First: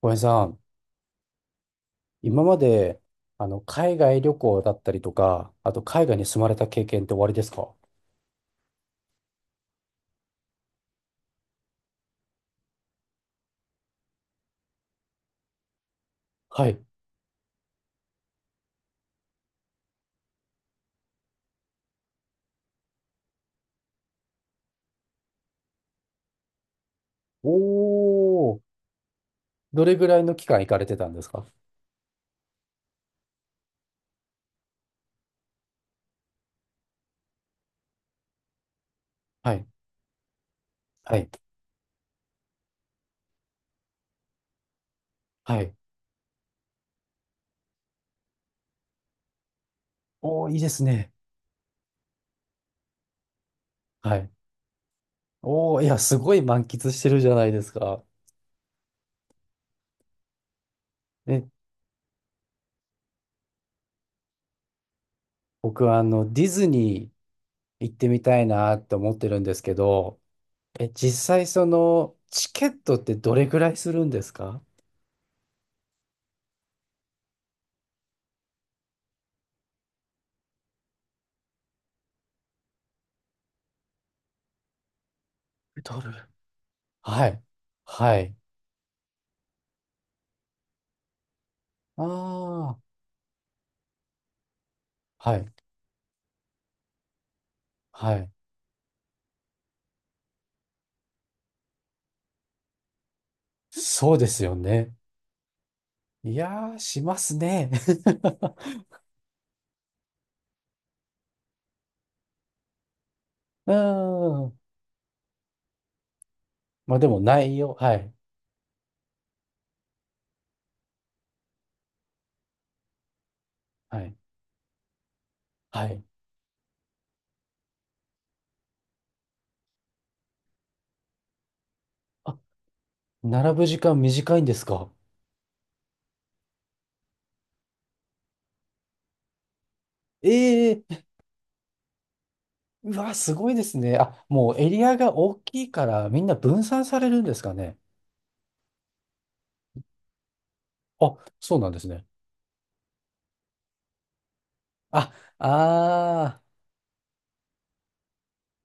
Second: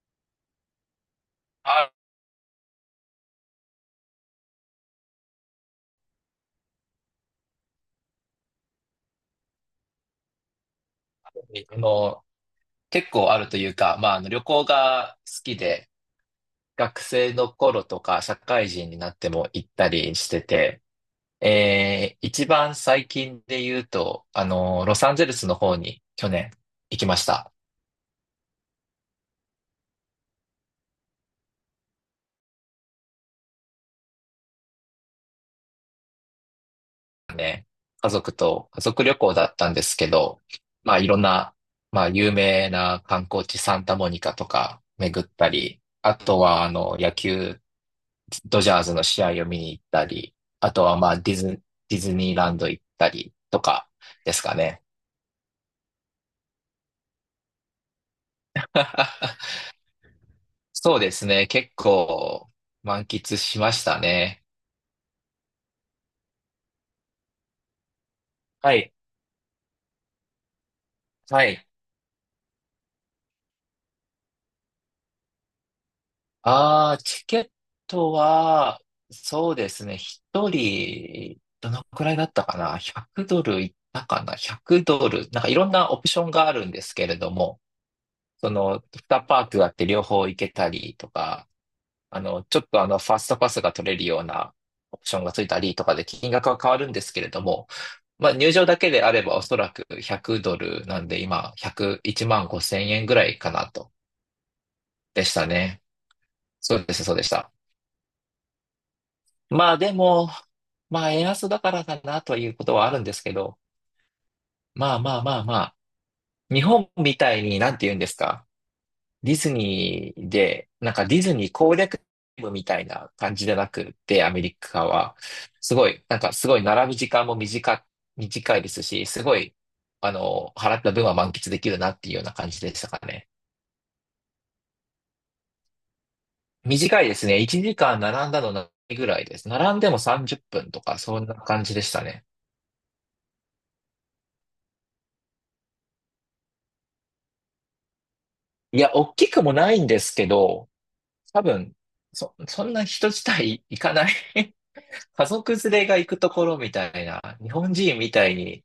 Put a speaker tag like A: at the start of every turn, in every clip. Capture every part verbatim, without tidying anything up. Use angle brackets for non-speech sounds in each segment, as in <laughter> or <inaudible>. A: 小林さん、
B: あ
A: 今まで、あの、海外旅行だったりとか、あと海外に住まれた経験って終わりですか？
B: の、結構あるというか、まあ、あの旅行が好きで、
A: はい。
B: 学生の頃とか社会人になっても行ったりしてて、えー、一番最近で言うと、あの、ロサンゼルスの方に去年行きました。
A: おー、どれぐらいの期間行かれてたんですか？
B: ね。家族と、家族旅行だ
A: は
B: っ
A: い。
B: たんですけど、まあ、いろ
A: は
B: ん
A: い。
B: な、まあ、有名な観光地サンタモニカとか巡った
A: はい。
B: り、あとは、あの、野球ドジャーズの試合を見に行ったり、
A: おー、いいで
B: あ
A: す
B: とはま
A: ね。
B: あディズ、ディズニーランド行ったりとか
A: はい。
B: ですかね。
A: おー、いや、すごい満喫してるじゃないですか。
B: <laughs> そうですね。
A: ね、
B: 結構満喫しましたね。
A: 僕はあの、ディズニー行ってみたい
B: は
A: なっ
B: い。
A: て思ってるんですけど、え、実
B: は
A: 際そ
B: い。
A: の、チケットってどれぐらいするんですか？
B: ああ、チケットは、そうですね。一人、どのくらいだったかな？ ひゃく ドルいったかな？ ひゃく ドル。なんかいろんな
A: ド
B: オプ
A: ル。
B: ションがあるんですけれ
A: は
B: ど
A: い。
B: も、
A: はい。
B: その、にパークがあって両方行けたりとか、
A: あ
B: あの、ちょっとあ
A: あ、
B: の、ファストパスが取れるようなオプションが
A: は
B: つい
A: い。
B: たりとかで金額は変わるんですけれども、
A: はい。
B: まあ、入場だけであればおそらくひゃくドルなんで今、ひゃくいちまんごせん円ぐらいかなと。
A: そうですよね。
B: でしたね。
A: いや
B: そ
A: ー、
B: うでし
A: し
B: た、そう
A: ま
B: でし
A: す
B: た。
A: ね。<laughs>
B: まあでも、まあ円安だからかなということはあるんですけど、
A: うーん。
B: まあまあまあまあ、日本
A: まあで
B: み
A: も
B: たい
A: 内
B: にな
A: 容、
B: んて言
A: は
B: うんで
A: い。
B: すか。ディズニーで、なんかディズニー攻略部みたいな感じじゃなくっ
A: はい。
B: て、アメリカは、す
A: は
B: ご
A: い。
B: い、なんかすごい並ぶ時間も短、短いですし、すごい、あの、払った分は満喫できるなっていうような
A: あ、
B: 感じでしたかね。
A: 並ぶ時間短いんですか？
B: 短いですね。いちじかん並んだのないぐらいです。並んでも
A: え
B: さんじゅっぷんと
A: え
B: か、
A: ー、
B: そんな感じでしたね。
A: うわ、すごいですね。あ、もうエリアが大きいからみんな分散されるんですかね。
B: いや、大きくもないんですけど、
A: あ、
B: 多
A: そうなん
B: 分、
A: ですね。
B: そ、そんな人自体行かない <laughs>
A: あ、
B: 家族連れが行くと
A: あ
B: ころみたいな、日本人みたいに、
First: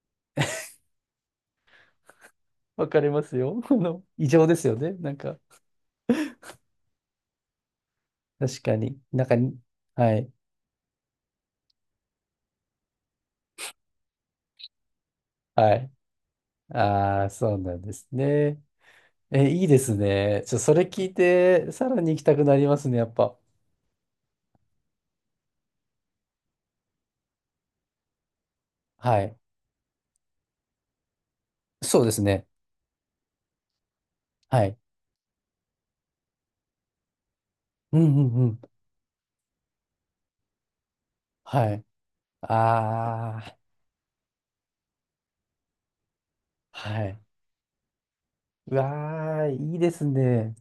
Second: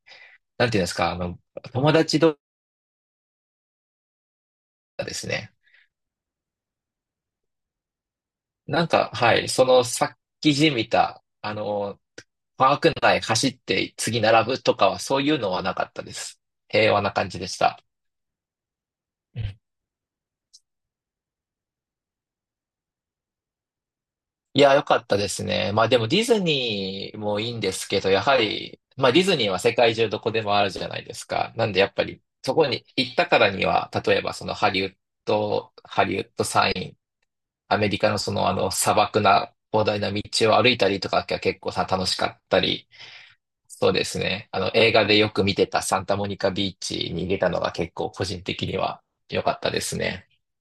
B: なんていうんですか、あの、友達同士
A: ー、わかりますよ。<laughs> この、異常ですよね。
B: が
A: な
B: で
A: ん
B: す
A: か、
B: ね、
A: 確か
B: なん
A: に。
B: か、
A: なんか
B: はい、
A: に、
B: そのさ
A: は
B: っ
A: い。
B: きじみた、あの、パーク内走って次並ぶとかはそういうのはな
A: は
B: か
A: い。
B: ったです。平和な
A: あ
B: 感
A: あ、
B: じで
A: そう
B: し
A: なん
B: た。
A: ですね。
B: う
A: え、
B: ん、
A: いいですね。ちょ、それ聞いて、さらに行きたくなりますね、やっぱ。
B: いや、良かったですね。まあでもディズニーもいいんですけど、やはり、まあ
A: は
B: ディズ
A: い。
B: ニーは世界中どこでもあるじゃないですか。なんでやっ
A: そ
B: ぱ
A: うです
B: り、
A: ね。
B: そこに行ったからには、例えばその
A: は
B: ハ
A: い。
B: リウッド、ハリウッドサインアメ
A: う
B: リ
A: ん
B: カの
A: う
B: そ
A: んう
B: のあ
A: ん。
B: の砂漠な広大な道を歩いたりとかが結構
A: はい。
B: さ楽しかったり、
A: ああ、
B: そうですね。あの映画でよく見てたサンタモニカビー
A: は
B: チ
A: い。
B: に行けたのが結構個人的
A: う
B: には
A: わ
B: 良
A: あ、
B: か
A: い
B: った
A: い
B: で
A: で
B: す
A: す
B: ね。
A: ね。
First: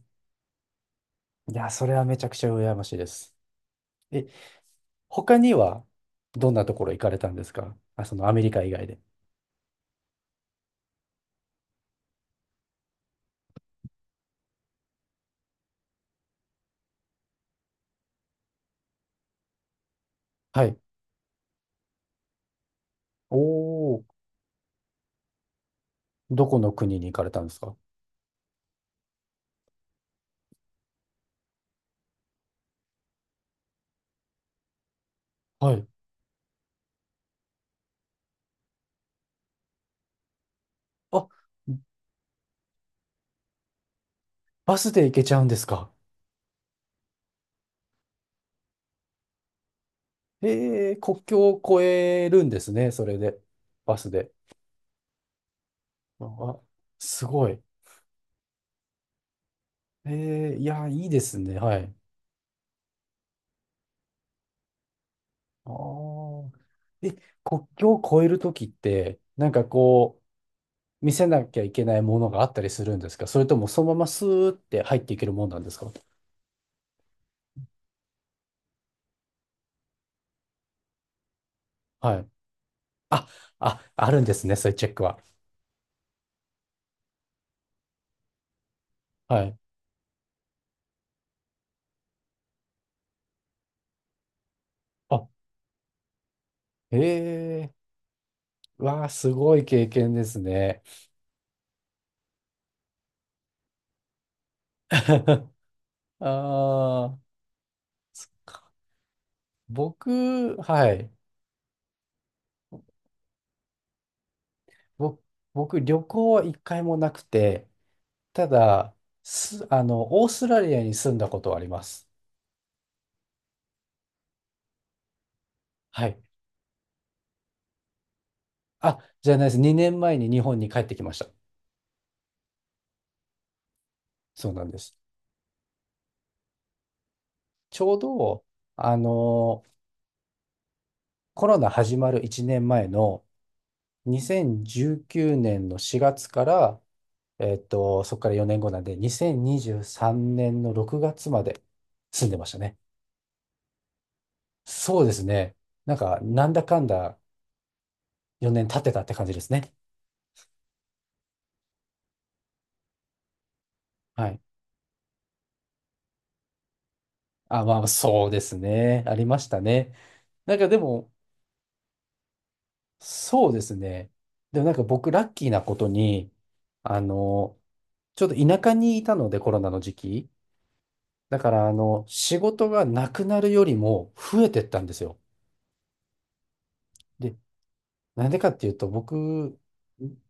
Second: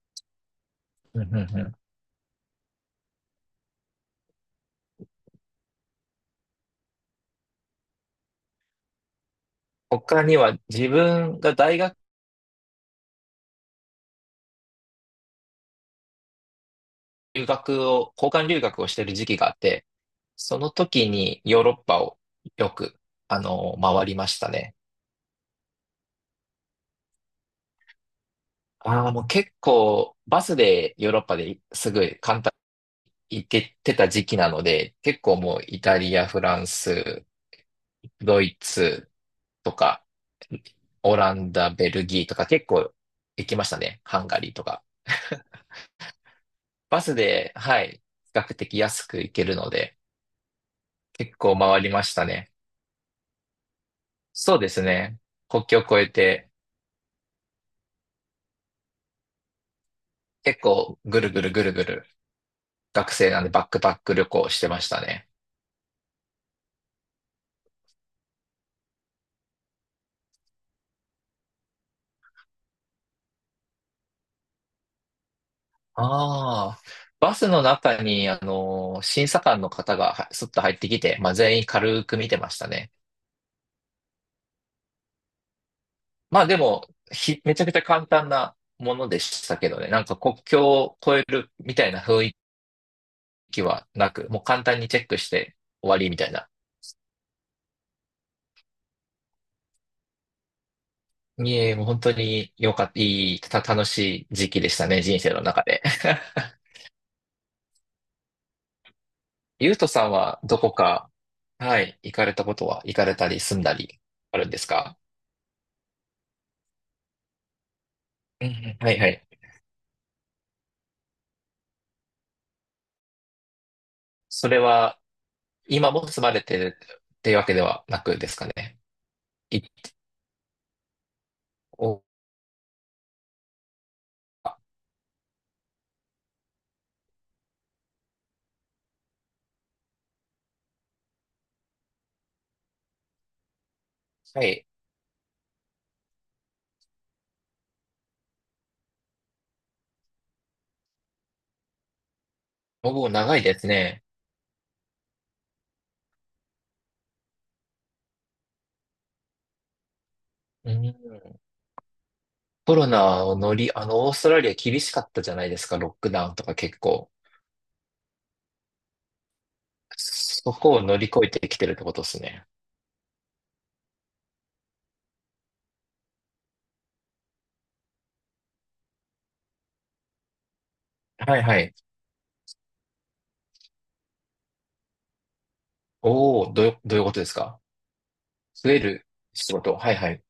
B: うんうん
A: い
B: う
A: や、
B: ん。
A: それはめちゃくちゃ羨ましいです。え、他には、どんなところ行かれたんですか？あ、そのアメリカ以外で。
B: 他には自分が大学留学を、交換留学をしてる時期があって、そ
A: は
B: の
A: い。
B: 時にヨーロッパをよく、
A: お
B: あの、
A: お、
B: 回りましたね。
A: どこの国に行かれたんですか？
B: ああ、もう結構バスでヨーロッパですぐ簡単行っててた時期なので、結構もう
A: は
B: イ
A: い。
B: タリア、フランス、ドイツとか、オ
A: あ、
B: ランダ、ベルギーとか結構行きましたね。ハンガリーと
A: バ
B: か。
A: スで行けちゃうんですか？
B: バスで、はい、比較的安く行けるので、
A: ええ、国
B: 結
A: 境
B: 構
A: を
B: 回
A: 越
B: りました
A: えるん
B: ね。
A: ですね、それで。バスで。
B: そうですね。国境を越えて、
A: あ、すごい。えー、
B: 結
A: いや、
B: 構
A: いいで
B: ぐる
A: す
B: ぐる
A: ね。
B: ぐる
A: は
B: ぐ
A: い。
B: る、学生なんでバックパック旅行してましたね。
A: ああ。え、国境を越えるときって、なんかこう、見せなきゃいけないものがあったりするんですか？それともそのままスーって入っていけるもんなんですか？
B: ああ、バスの中に、あの、審査官の方がはすっと入ってきて、まあ、全員軽く
A: はい。
B: 見てましたね。
A: あ、あ、あるんですね。そういうチェックは。
B: まあでも、ひ、めちゃくちゃ簡単なもので
A: は
B: し
A: い。
B: たけどね。なんか国境を越えるみたいな雰囲気はなく、もう簡単にチェック
A: あ、
B: して終わりみたいな。
A: ええー、わあ、すごい経験ですね。
B: いえ、もう本当に良かった、いい、た、楽しい時期でしたね、人生の
A: <laughs>
B: 中で。
A: あ
B: <laughs>
A: あ、そっか。
B: ゆうとさんは
A: 僕、
B: どこ
A: はい。
B: か、はい、行かれたことは、行かれたり住んだりあるんですか？
A: ぼ僕、旅行は一回もなくて、
B: うん
A: た
B: うん、は
A: だ、
B: いはい。
A: す、あの、オーストラリアに住んだことはあります。
B: それは、今
A: は
B: も
A: い。
B: 住まれてるっていうわけではなくですかね。
A: あ、じゃないです。
B: い
A: にねんまえに日本に帰ってきました。
B: お、
A: そうなんです。ちょうど、あの、コロナ始まるいちねんまえの
B: はい。
A: にせんじゅうきゅうねんのしがつから、えっと、そこからよねんごなんで、にせんにじゅうさんねんのろくがつまで住んでましたね。
B: 僕も長いですね。
A: そうですね。なんか、なんだかんだよねん経ってたって感じですね。
B: うん。コロナを乗り、あの、オース
A: は
B: ト
A: い。
B: ラリア厳しかったじゃないですか、ロックダウンとか結構。
A: あ、まあ、そうですね。ありましたね。
B: そ
A: なんか
B: こ
A: で
B: を乗り
A: も、
B: 越えてきてるってことですね。
A: そうですね。でもなんか僕、ラッキーなことに、あの、ちょっと田舎にいたので、コロナの時期。
B: は
A: だ
B: い
A: か
B: は
A: ら、あ
B: い。
A: の、仕事がなくなるよりも増えてったんですよ。
B: おお、どう、どういうことです
A: で、
B: か？
A: なんでかって
B: 増
A: いう
B: え
A: と、
B: る仕
A: 僕、
B: 事。はいはい。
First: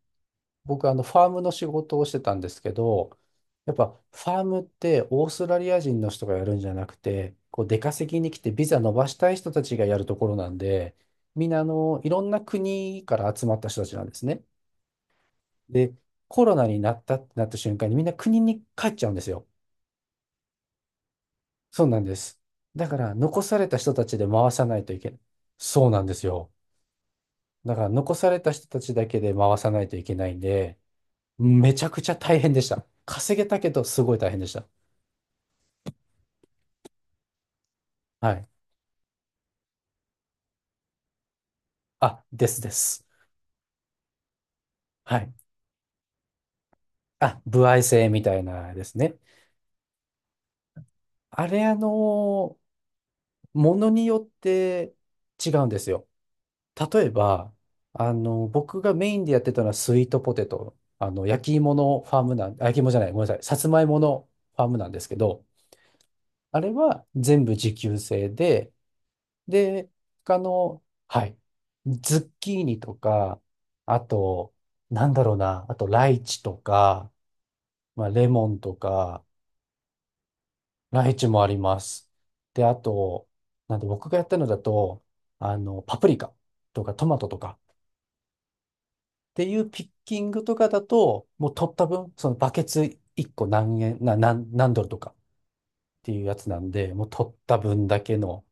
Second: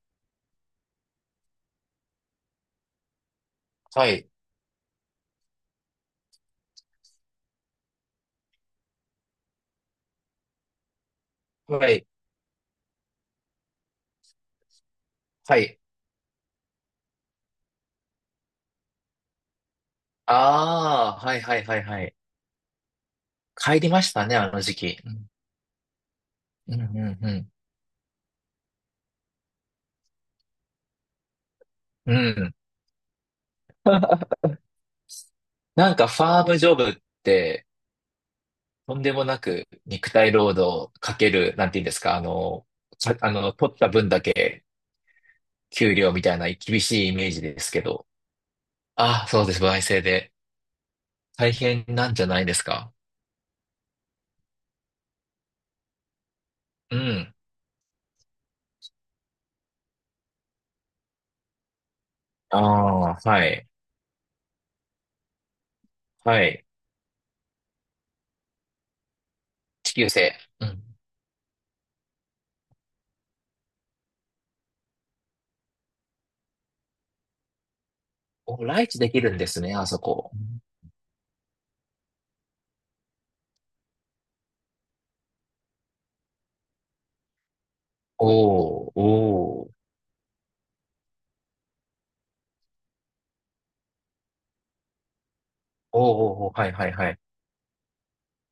A: 僕、あの、ファームの仕事をしてたんですけど、やっぱ、
B: は
A: フ
B: い。
A: ァームってオーストラリア人の人がやるんじゃなくて、こう、出稼ぎに来てビザ伸ばしたい人たちがやるところなんで、みんな、あ
B: は
A: の、
B: い。
A: いろんな国から集まった人たちなんですね。
B: はい。
A: で、コロナになったってなった瞬間にみんな国に帰っちゃうんですよ。
B: ああ、はいはいはい
A: そうな
B: は
A: んで
B: い。
A: す。だから残された
B: 帰り
A: 人
B: ま
A: た
B: し
A: ち
B: た
A: で
B: ね、あ
A: 回
B: の
A: さ
B: 時
A: ないと
B: 期。
A: いけない。そうなんですよ。
B: うん、うん、うんうん。
A: だから残された人たちだけで回さないといけないんで、めちゃくち
B: う
A: ゃ
B: んう
A: 大変
B: ん。
A: でした。稼げたけどすごい
B: <laughs>
A: 大変でした。
B: なんかファームジョブって、
A: はい。
B: とんでもなく肉体労働かける、なんて言うんですか、あ
A: あ、です
B: の、
A: です。
B: さあの、取った分だけ
A: はい。
B: 給料みたいな厳しいイメー
A: あ、
B: ジで
A: 歩
B: す
A: 合
B: けど。
A: 制みたいなですね。
B: ああ、そうです。歩合制で。
A: あ
B: 大
A: れ、あ
B: 変なんじゃないで
A: の
B: すか。
A: ものによって違うんですよ。
B: う
A: 例え
B: ん。
A: ば、あの、僕がメインでやってたのはスイートポテト、あの、焼き芋のファームな
B: あ
A: ん、あ焼き芋じゃない、
B: あ、
A: ごめんなさい、
B: は
A: さ
B: い。
A: つまいものファームなんですけど、
B: は
A: あ
B: い。
A: れは全部自給制で、で、
B: 地球制。
A: 他
B: う
A: の、
B: ん。
A: はい、ズッキーニとか、あと、なんだろうな、あとライチとか、まあ、レモン
B: お、
A: と
B: ライチでき
A: か、
B: るんですね、あそこ。
A: ライチもあります。で、あと、なんで僕がやったのだと、あの、パプリカとかトマトとか、
B: おー、おー、
A: ってい
B: お
A: う
B: ー、
A: ピッキングとかだと、もう取った分、そのバケツいっこ何円、な、何、何ドルとかっていうやつ
B: おー、
A: な
B: は
A: ん
B: い、はい、
A: で、も
B: は
A: う
B: い。
A: 取った分だけの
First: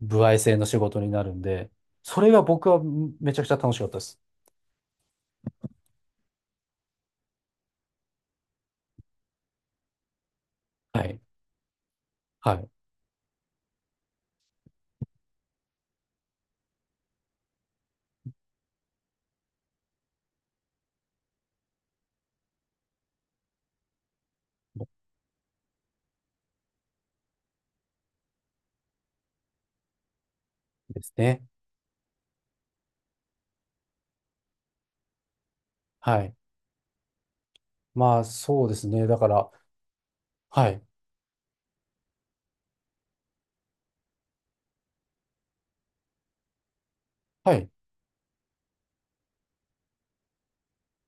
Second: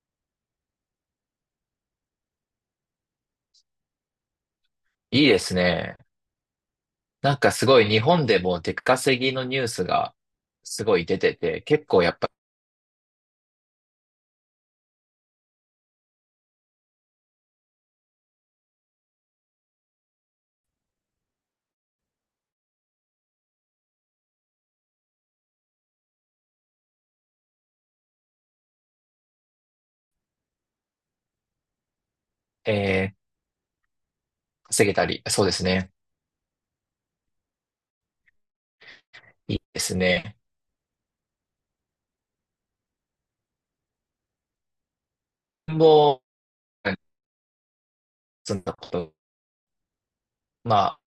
A: 歩合制の仕事になるんで、それが僕はめちゃくちゃ楽しかったです。
B: いいですね。なんかすごい日本でも出稼ぎのニュースがすご
A: は
B: い出
A: い。
B: てて、結構やっぱ、
A: はい。ですね。
B: えー、稼げたり、そうですね。
A: はい。まあ、そうですね。だから、
B: いいですね。
A: はい。
B: もう、
A: はい。
B: そんなこと。ま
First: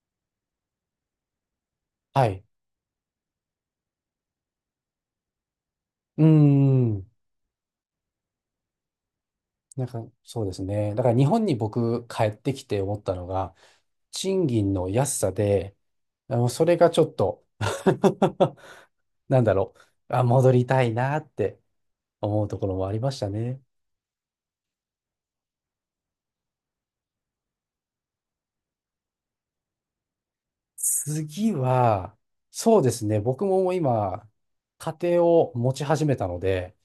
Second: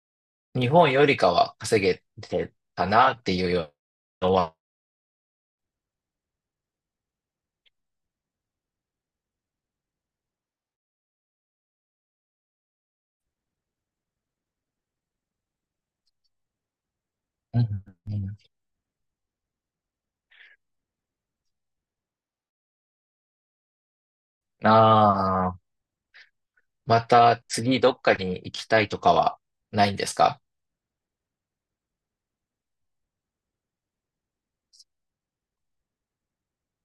B: あ日本よりかは稼げ
A: はい。
B: てたなっていうのは、
A: うーん。なんか、そうですね。だから日本に僕帰ってきて思ったのが、賃金の安さで、あの、それがちょっと
B: うんうん。
A: <laughs> なんだろう、あ、戻りたいなって思うところもありましたね。
B: ああ、また次どっかに行きたいとかはないんですか？
A: 次は、そうですね、僕ももう今、家庭を持ち始めたので、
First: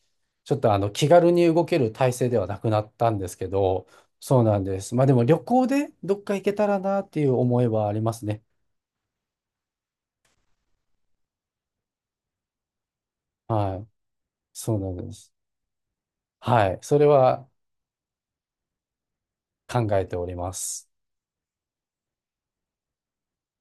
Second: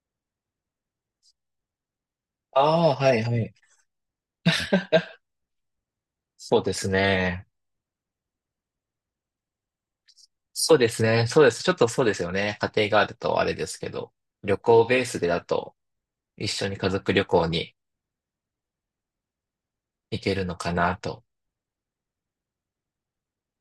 A: ちょっとあの気軽に動ける体制ではなくな
B: あ
A: っ
B: あ、
A: た
B: は
A: ん
B: い、
A: です
B: は
A: け
B: い。
A: ど、そうなんです。まあでも旅行でどっか行け
B: そう
A: た
B: で
A: ら
B: す
A: なっていう
B: ね。
A: 思いはありますね。
B: そうですね。そうです。ちょっとそうですよね。家庭があるとあれで
A: は
B: す
A: い。
B: けど、旅
A: そう
B: 行
A: なん
B: ベー
A: で
B: スで
A: す。
B: だと一緒
A: は
B: に
A: い。
B: 家
A: それ
B: 族旅行
A: は
B: に
A: 考えて
B: 行
A: おり
B: ける
A: ま
B: のか
A: す。
B: なと。